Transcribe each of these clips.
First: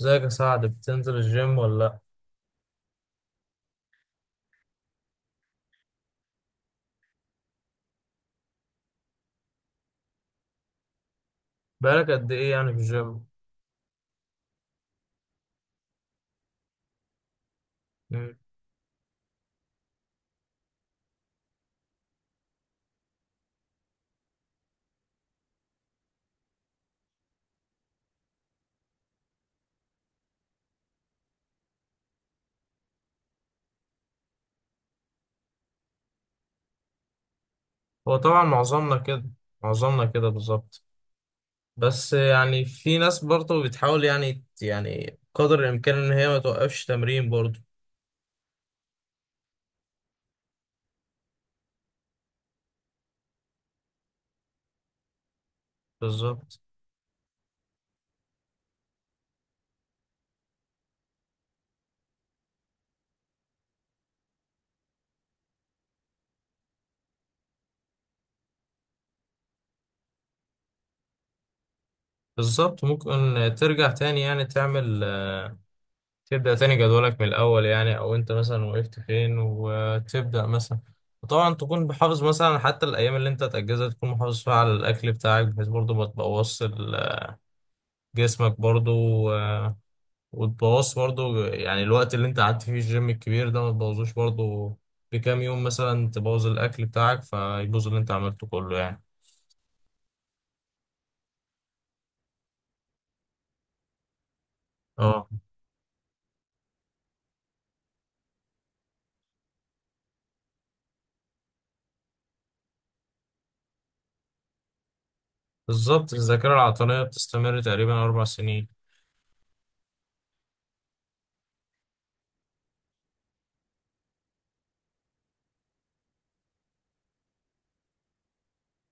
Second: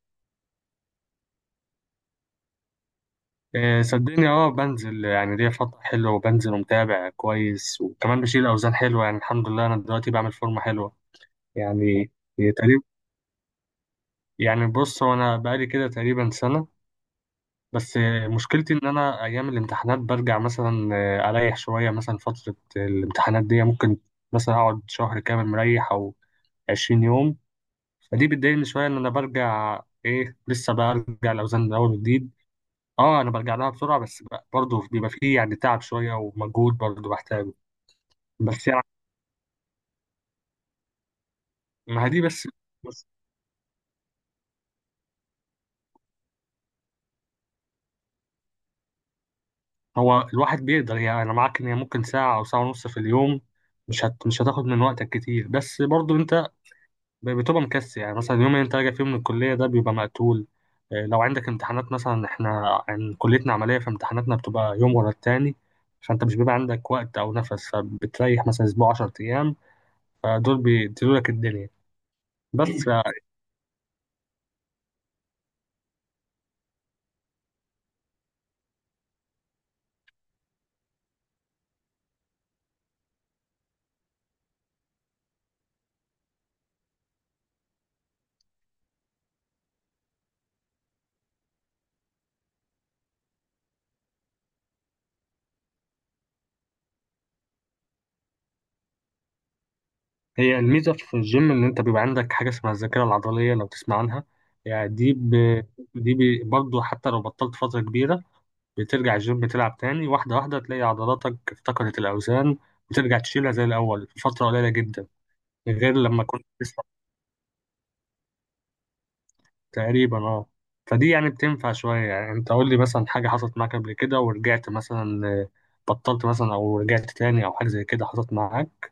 ازيك يا سعد، بتنزل الجيم ولا لأ؟ آه، صدقني اه بنزل يعني ليا فترة حلوة وبنزل ومتابع كويس، وكمان بشيل أوزان حلوة يعني الحمد لله. أنا دلوقتي بعمل فورمة حلوة بقالك يعني. قد إيه هي يعني في تقريبا الجيم؟ يعني بص، هو أنا بقالي كده تقريبا سنة بس. آه، مم. مشكلتي إن أنا أيام الامتحانات برجع مثلا، آه، أريح شوية. مثلا فترة الامتحانات دي ممكن مثلا أقعد شهر كامل مريح أو 20 يوم. فدي بتضايقني شوية إن أنا برجع، إيه، لسه برجع الأوزان من أول وجديد. اه انا برجع لها بسرعه بس برضه بيبقى فيه يعني تعب شويه ومجهود برضه بحتاجه. هو طبعا بس يعني معظمنا كده، معظمنا كده بالظبط. ما هي بس دي بس يعني في بس ناس برضه بتحاول يعني قدر الإمكان إن هي ما توقفش تمرين برضه. هو الواحد بيقدر يعني. انا معاك ان هي ممكن ساعه او ساعه ونص في اليوم، مش هتاخد من وقتك كتير، بس برضه انت بالظبط. بتبقى مكسل. يعني مثلا اليوم اللي انت راجع فيه من الكليه ده بيبقى مقتول. آه، لو عندك امتحانات مثلا، احنا عن كليتنا عمليه فامتحاناتنا بتبقى يوم ورا التاني. فانت مش بيبقى عندك وقت او نفس، فبتريح مثلا اسبوع 10 ايام. فدول بيديلولك الدنيا بالظبط بس. ممكن ترجع تاني، يعني تعمل، تبدأ تاني جدولك من الأول، يعني أو أنت مثلا وقفت فين وتبدأ مثلا. وطبعا تكون محافظ مثلا، حتى الأيام اللي أنت تأجزها تكون محافظ فيها على الأكل بتاعك، بحيث برضه ما تبوظش جسمك برضو. آه، وتبوظ برضو يعني الوقت اللي انت قعدت فيه الجيم الكبير ده ما تبوظوش برضو. بكام يوم مثلا تبوظ الاكل بتاعك فيبوظ اللي انت عملته كله يعني. هي الميزة في الجيم إن أنت بيبقى عندك حاجة اسمها الذاكرة العضلية، لو تسمع عنها يعني. اه، برضه حتى لو بطلت فترة كبيرة بترجع الجيم تلعب تاني، واحدة واحدة تلاقي عضلاتك افتقدت الأوزان، بترجع تشيلها زي الأول في فترة قليلة جدا، غير بالظبط. لما كنت الذاكرة لسه. العضلية بتستمر تقريبا اربع سنين. تقريبا اه. فدي يعني بتنفع شوية. يعني أنت قول لي مثلا حاجة حصلت معاك قبل كده ورجعت مثلا، آه، بطلت مثلا أو رجعت تاني، أو حاجة زي كده حصلت معاك.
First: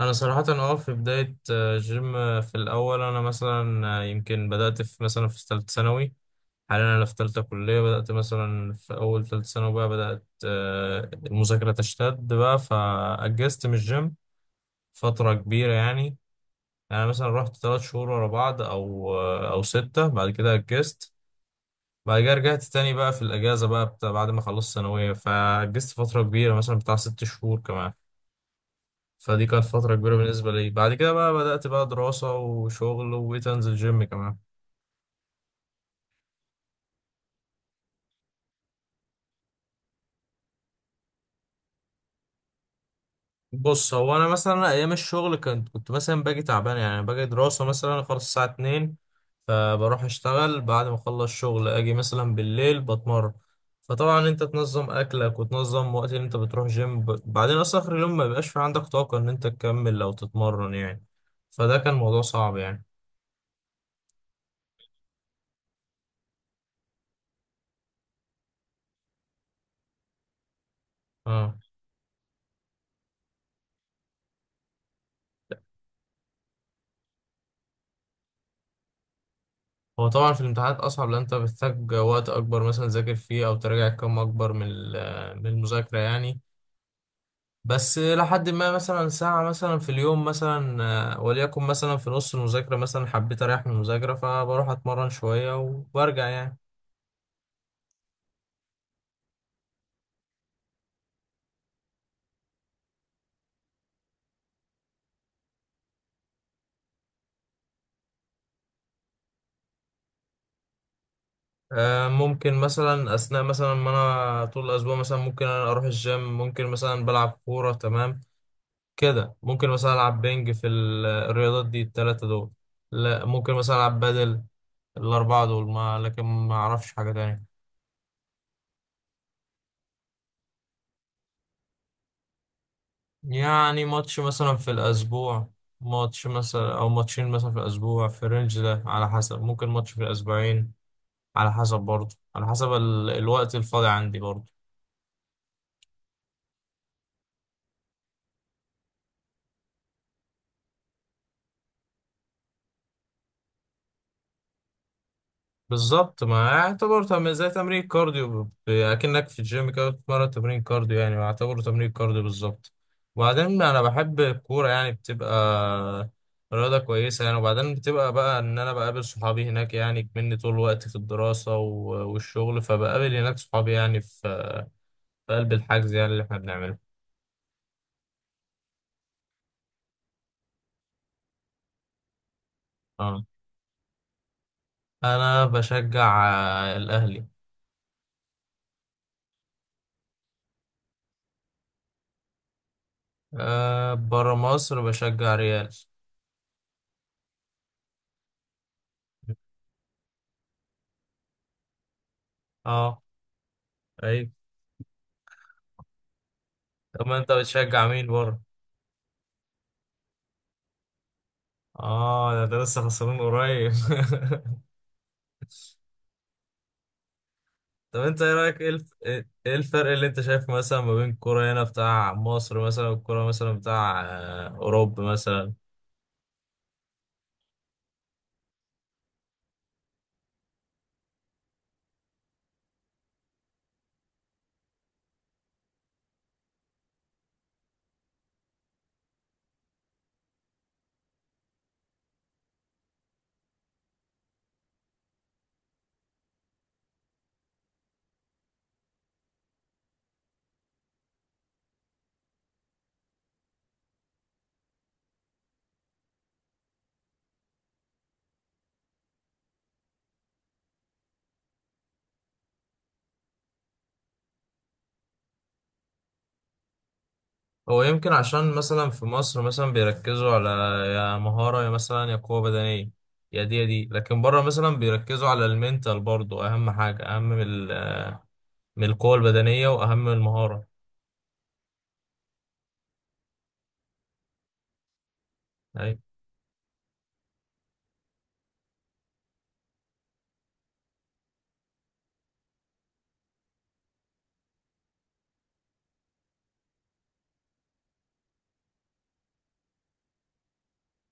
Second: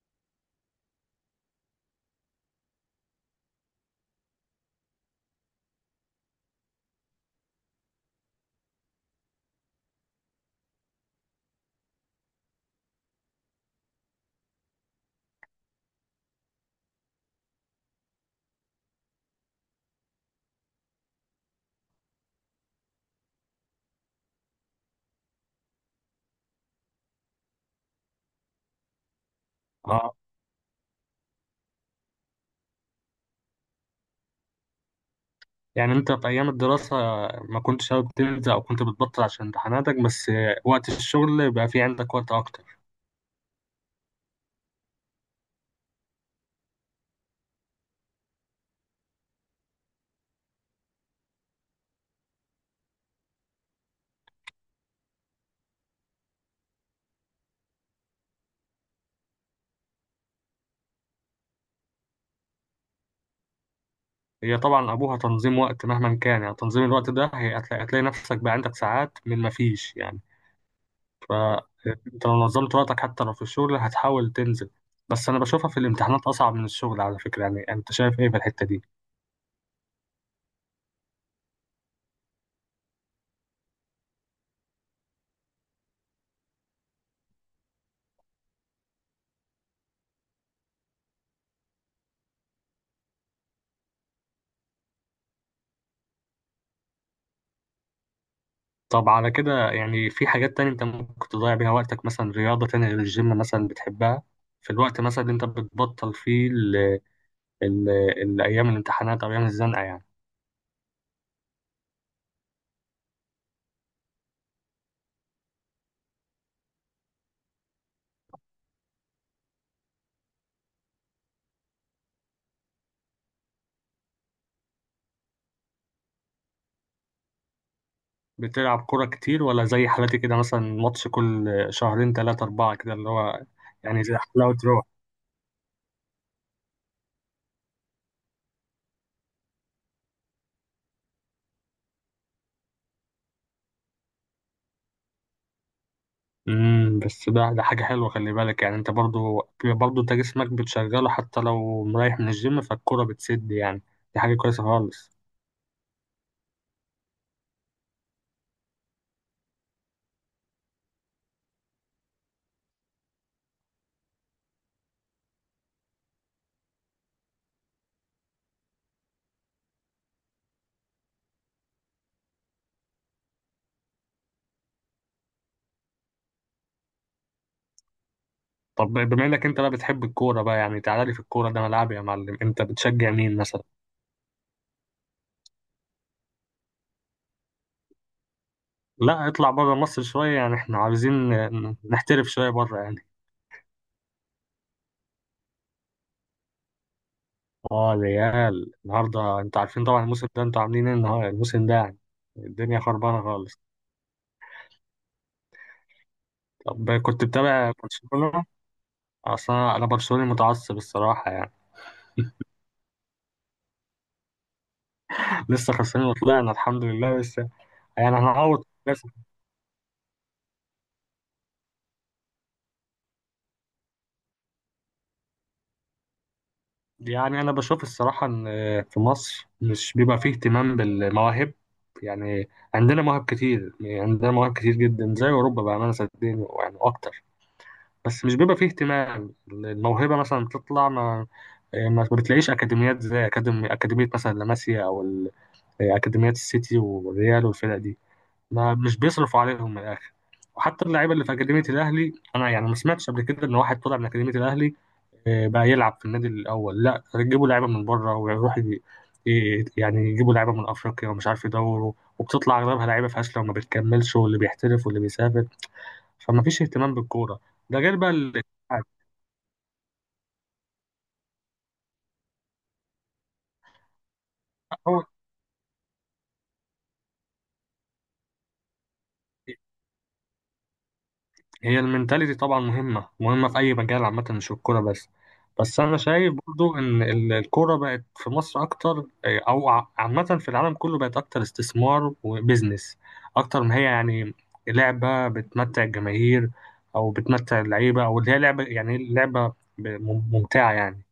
انا صراحة، في بداية، جيم، في الاول انا مثلا، يمكن بدأت في مثلا في ثالثة ثانوي. حاليا انا في ثالثة كلية، بدأت مثلا في اول ثالثة ثانوي بقى بدأت، المذاكرة تشتد بقى فأجزت من الجيم فترة كبيرة يعني. يعني انا مثلا رحت ثلاث شهور ورا بعض او ستة، بعد كده اجزت. بعد كده رجعت تاني بقى في الاجازة، بقى بتاع بعد ما خلصت ثانوية، فاجزت فترة كبيرة مثلا بتاع ست شهور كمان. فدي كانت فترة آه. كبيرة بالنسبة لي. بعد كده بقى بدأت بقى دراسة وشغل، وبقيت انزل جيم كمان. يعني انت في ايام الدراسة ما كنتش حابب تنزل، او كنت بتبطل عشان امتحاناتك بس، وقت الشغل بقى في عندك وقت اكتر؟ بص، هو انا مثلا ايام الشغل كنت مثلا باجي تعبان. يعني أنا باجي دراسه مثلا، خلاص الساعه 2 فبروح اشتغل، بعد ما اخلص شغل اجي مثلا بالليل بتمرن. فطبعا انت تنظم اكلك وتنظم وقت اللي انت بتروح جيم. بعدين اصلا اخر اليوم ما بيبقاش في عندك طاقه ان انت تكمل او تتمرن يعني. فده كان موضوع صعب يعني. هي طبعا ابوها تنظيم وقت مهما كان، يعني تنظيم الوقت ده هتلاقي نفسك بقى عندك ساعات من ما فيش يعني. اه. فانت لو نظمت وقتك حتى لو في الشغل هتحاول تنزل. بس انا بشوفها في الامتحانات اصعب من الشغل على فكرة. يعني انت شايف ايه في الحتة دي؟ هو طبعا في الامتحانات اصعب، لان انت بتحتاج وقت اكبر مثلا تذاكر فيه او تراجع كم اكبر من المذاكره يعني. بس لحد ما مثلا ساعة مثلا في اليوم مثلا، وليكن مثلا في نص المذاكرة مثلا حبيت أريح من المذاكرة، فبروح أتمرن شوية وبرجع يعني. طب على كده، يعني في حاجات تانية انت ممكن تضيع بيها وقتك، مثلا رياضة تانية غير الجيم مثلا بتحبها في الوقت مثلا اللي انت بتبطل فيه، ال- أيام الامتحانات أو أيام الزنقة يعني؟ ممكن مثلا أثناء مثلا ما أنا طول الأسبوع مثلا، ممكن أنا أروح الجيم، ممكن مثلا بلعب كورة تمام. كده ممكن مثلا ألعب بينج في الرياضات دي التلاتة دول. لا، ممكن مثلا ألعب بدل الأربعة دول، ما لكن ما أعرفش حاجة تانية. بتلعب كورة كتير ولا زي حالتي كده، مثلا ماتش كل شهرين تلاتة أربعة كده، اللي هو يعني يعني زي ماتش مثلا حلاوة في روح؟ الأسبوع. ماتش مثلا أو ماتشين مثلا في الأسبوع، في الرينج ده على حسب. ممكن ماتش في الأسبوعين، على حسب. برضه على حسب الوقت الفاضي عندي برضه. امم، بس ده حاجة حلوة. خلي بالك يعني، أنت برضو أنت جسمك بتشغله حتى لو مريح من الجيم، فالكورة بتسد يعني. دي حاجة كويسة خالص. بالظبط، ما يعتبر زي تمرين كارديو، أكنك في الجيم كده بتتمرن تمرين كارديو يعني، يعتبر تمرين كارديو بالظبط. وبعدين أنا بحب الكورة، يعني بتبقى رياضة كويسة يعني. وبعدين بتبقى بقى إن أنا بقابل صحابي هناك يعني، مني طول الوقت في الدراسة والشغل، فبقابل هناك صحابي يعني، في قلب الحجز يعني اللي احنا بنعمله. طب بما إنك أنت بقى بتحب الكورة بقى، يعني تعالى لي في الكورة، ده ملعبي يا معلم. أنت بتشجع اه، مين مثلا؟ انا بشجع، الاهلي. لا اطلع بره مصر شوية، يعني إحنا عاوزين نحترف شوية بره يعني. أه، بره مصر بشجع ريال. اه الريال، النهارده انتوا عارفين طبعا الموسم ده انتوا عاملين ايه النهارده الموسم ده يعني. الدنيا اه. خربانه خالص. اي. طب طب ما كنت انت بتابع بتشجع مين بره؟ برشلونه؟ اصلا انا برشلوني متعصب الصراحه يعني. اه، ده لسه خسران قريب. لسه خسرانين وطلعنا الحمد لله بس. طب يعني انت ايه رايك؟ هنعوض بس. ايه الفرق اللي انت شايفه مثلا، ما بين الكوره هنا بتاع مصر مثلا والكوره مثلا بتاع، اوروبا مثلا؟ يعني انا بشوف الصراحه ان في مصر مش بيبقى فيه اهتمام بالمواهب. يعني عندنا مواهب كتير، يعني عندنا مواهب كتير جدا زي اوروبا، بامانه صدقني يعني اكتر. بس مش بيبقى فيه اهتمام. الموهبة مثلا بتطلع ما بتلاقيش أكاديميات زي أكاديمية مثلا لاماسيا أو أكاديميات السيتي والريال والفرق دي. ما مش بيصرفوا عليهم من الآخر. وحتى اللعيبة اللي في أكاديمية الأهلي، أنا يعني ما سمعتش قبل كده إن واحد طلع من أكاديمية الأهلي، آه، بقى يلعب في النادي الأول. لا يجيبوا لعيبة من بره، ويروح يعني يجيبوا لعيبة من أفريقيا ومش عارف يدوروا، وبتطلع أغلبها لعيبة فاشلة وما بتكملش، واللي بيحترف واللي بيسافر. فما فيش اهتمام بالكورة. ده هو غير بقى يمكن عشان مثلا في مصر مثلا بيركزوا على، يا مهارة، يا مثلا يا قوة بدنية، يا دي يا دي. لكن بره مثلا هو. بيركزوا على المنتال برضو، أهم حاجة، أهم من القوة البدنية وأهم من المهارة. هي المنتاليتي طبعا مهمة في أي مجال عامة، مش في الكورة بس. بس أنا أي. شايف برضو إن الكورة بقت في مصر أكتر، إيه، أو عامة في العالم كله بقت أكتر استثمار وبزنس، أكتر ما هي يعني لعبة بتمتع الجماهير أو بتمتع اللعيبة، أو اللي هي لعبة يعني لعبة ممتعة يعني.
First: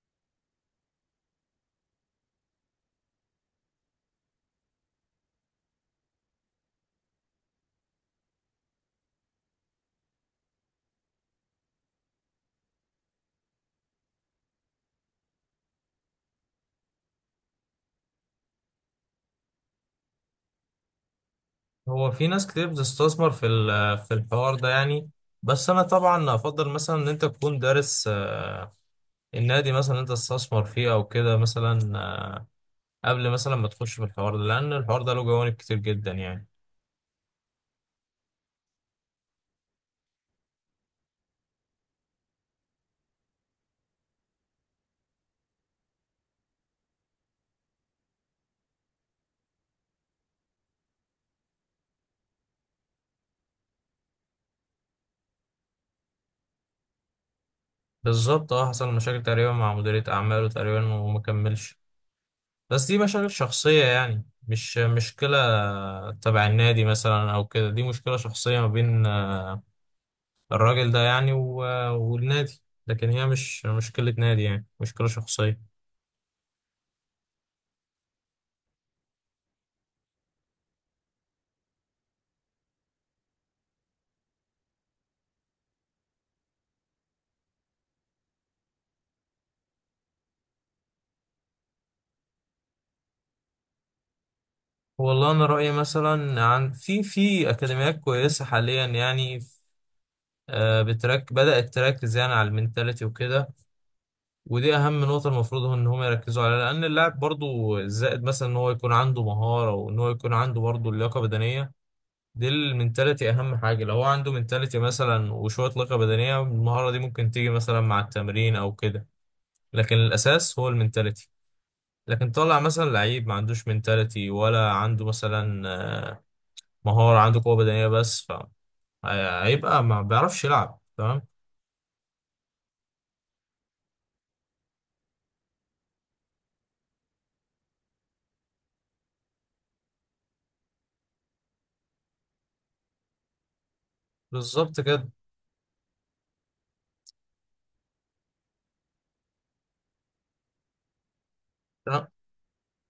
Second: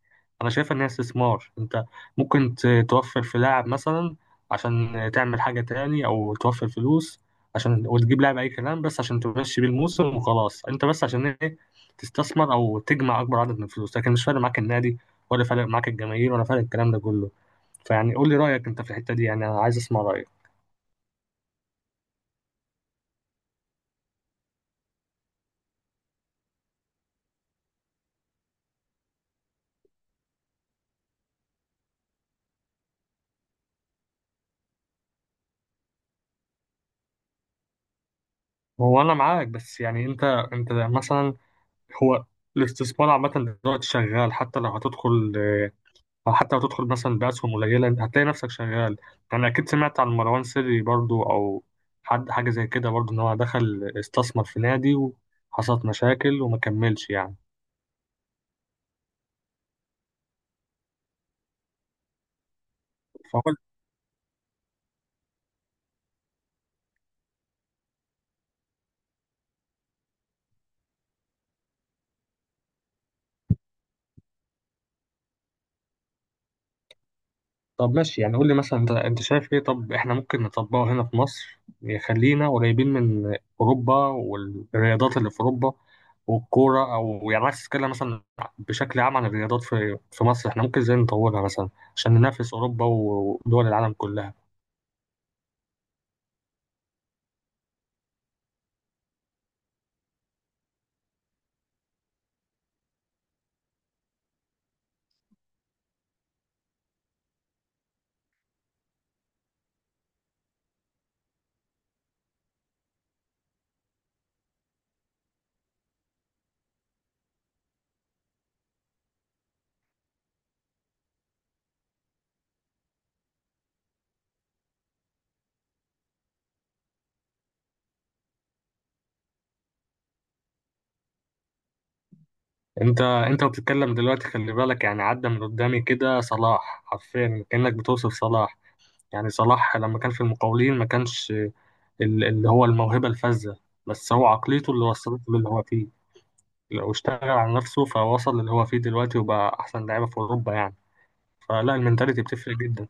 أنا شايف إن هي استثمار. أنت ممكن توفر في لاعب مثلا عشان تعمل حاجة تاني، أو توفر فلوس عشان وتجيب لاعب اي كلام بس عشان تمشي بيه الموسم وخلاص. انت بس عشان ايه؟ تستثمر او تجمع اكبر عدد من الفلوس، لكن مش فارق معاك النادي، ولا فارق معاك الجماهير، ولا فارق الكلام ده كله. فيعني قول لي رايك انت في الحته دي، يعني انا عايز اسمع رايك. هو في ناس كتير بتستثمر في الحوار ده يعني. بس أنا طبعا أفضل مثلا إن أنت تكون دارس، النادي مثلا اللي أنت تستثمر فيه أو كده مثلا، قبل مثلا ما تخش في الحوار ده، لأن الحوار ده له جوانب كتير جدا يعني. هو انا معاك، بس يعني انت مثلا، هو الاستثمار عامه دلوقتي شغال. حتى لو هتدخل أو حتى لو تدخل مثلا بأسهم قليلة، أنت هتلاقي نفسك شغال. يعني أكيد سمعت عن مروان سري برضو، أو حد حاجة زي كده برضو، إن هو دخل استثمر في نادي وحصلت مشاكل وما كملش يعني. بالظبط، اه. حصل مشاكل تقريبا مع مديرية أعماله تقريبا وما كملش. بس دي مشاكل فقلت، شخصية يعني، مش مشكلة تبع النادي مثلا أو كده. دي مشكلة شخصية ما بين، الراجل ده يعني، والنادي. لكن هي مش مشكلة نادي، يعني مشكلة شخصية. طب ماشي يعني. قول لي مثلا، أنت أنت شايف إيه؟ طب إحنا ممكن نطبقه هنا في مصر يخلينا قريبين من أوروبا والرياضات اللي في أوروبا والكورة؟ أو يعني عايز تتكلم مثلا بشكل عام عن الرياضات في مصر، إحنا ممكن إزاي نطورها مثلا عشان ننافس أوروبا ودول العالم كلها؟ والله أنا رأيي مثلا، عن، في أكاديميات كويسة حاليا يعني. آه، بترك بدأت تركز يعني على المنتاليتي وكده. ودي اهم نقطه. المفروض هو ان هم يركزوا عليها، لان اللاعب برضو الزائد مثلا ان هو يكون عنده مهاره وان هو يكون عنده برضو لياقه بدنيه، دي المنتاليتي اهم حاجه. لو هو عنده منتاليتي مثلا وشويه لياقه بدنيه، المهاره دي ممكن تيجي مثلا مع التمرين او كده. لكن الاساس هو المنتاليتي. لكن طلع مثلا لعيب ما عندوش منتاليتي، ولا عنده مثلا مهاره، عنده قوه بدنيه بس، فهيبقى ما بيعرفش يلعب تمام. انت انت بتتكلم دلوقتي، خلي بالك، يعني عدى من قدامي كده صلاح، حرفيا كأنك بتوصف صلاح. يعني صلاح لما كان في المقاولين ما كانش اللي هو الموهبة الفذة، بس هو عقليته بالظبط اللي كده. وصلته للي هو فيه. لو اشتغل على نفسه فوصل للي هو فيه دلوقتي، وبقى احسن لعيبة في اوروبا يعني. فلا، المنتاليتي بتفرق جدا.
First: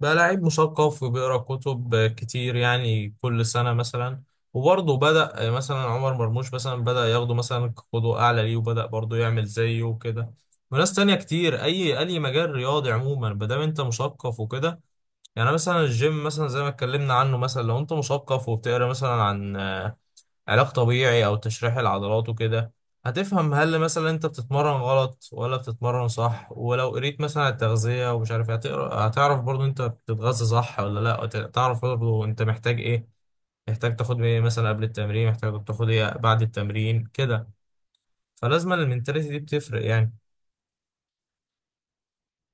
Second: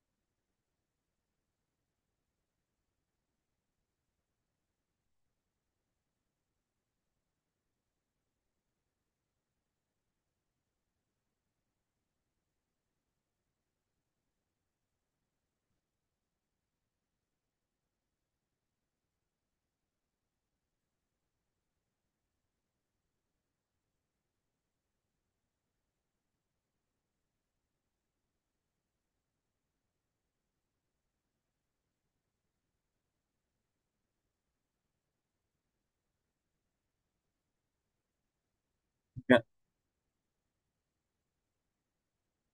بقى لعيب مثقف وبيقرا كتب كتير يعني، كل سنة مثلا. وبرضه بدأ مثلا عمر مرموش مثلا بدأ ياخده مثلا قدوة أعلى ليه، وبدأ برضه يعمل زيه وكده. وناس تانية كتير. أي مجال رياضي عموما مادام أنت مثقف وكده. يعني مثلا الجيم مثلا زي ما اتكلمنا عنه مثلا، لو أنت مثقف وبتقرا مثلا عن علاج طبيعي او تشريح العضلات وكده، هتفهم هل مثلا انت بتتمرن غلط ولا بتتمرن صح. ولو قريت مثلا على التغذية ومش عارف إيه، هتقرا هتعرف برضو انت بتتغذى صح ولا لا، وت- تعرف برضو انت محتاج ايه، محتاج تاخد ايه مثلا قبل التمرين، محتاج تاخد ايه بعد التمرين كده. فلازم المنتاليتي دي بتفرق يعني.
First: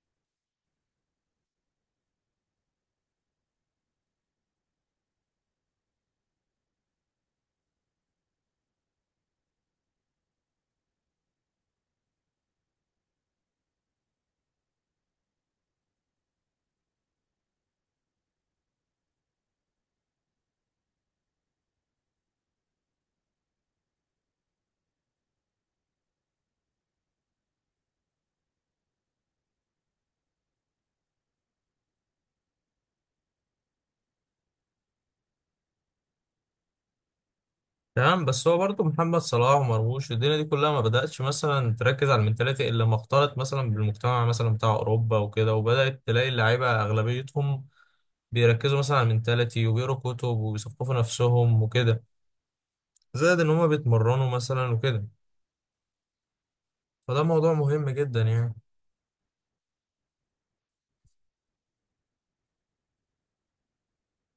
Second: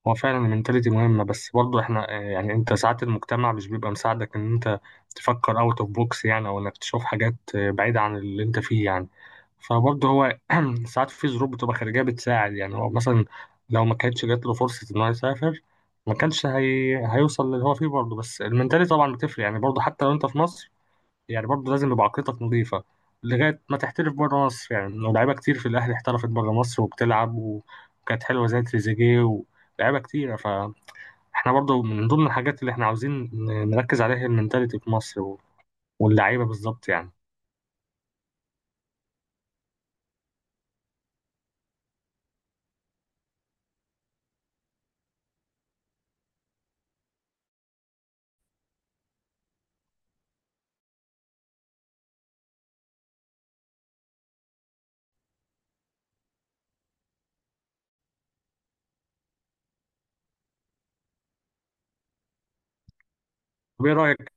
هو فعلا المنتاليتي مهمة، بس برضه احنا، آه، يعني انت ساعات المجتمع مش بيبقى مساعدك ان انت تفكر اوت اوف بوكس يعني، او انك تشوف حاجات، آه، بعيدة عن اللي انت فيه يعني. فبرضه هو ساعات في ظروف بتبقى خارجية بتساعد يعني. هو مثلا لو ما كانتش جات له فرصة ان هو يسافر ما كانش هيوصل للي هو فيه برضه. بس المنتاليتي طبعا بتفرق يعني، برضه حتى لو انت في مصر، يعني برضه لازم يبقى عقليتك نظيفة لغاية ما تحترف بره مصر يعني. لو لعيبة كتير في الأهلي احترفت بره مصر وبتلعب وكانت حلوة زي تريزيجيه ولاعيبة كتيرة، فاحنا برضه من ضمن الحاجات اللي احنا عاوزين نركز عليها هي المنتاليتي في مصر واللعيبة بالظبط يعني. تمام، بس هو برضو محمد صلاح ومرموش، الدنيا دي كلها ما بدأتش مثلا تركز على المنتاليتي الا لما اختلط مثلا بالمجتمع مثلا بتاع اوروبا وكده، وبدأت تلاقي اللعيبة اغلبيتهم بيركزوا مثلا على المنتاليتي وبيقروا كتب وبيثقفوا نفسهم وكده، زائد ان هما بيتمرنوا مثلا وكده. فده موضوع مهم جدا يعني. طب ايه رأيك؟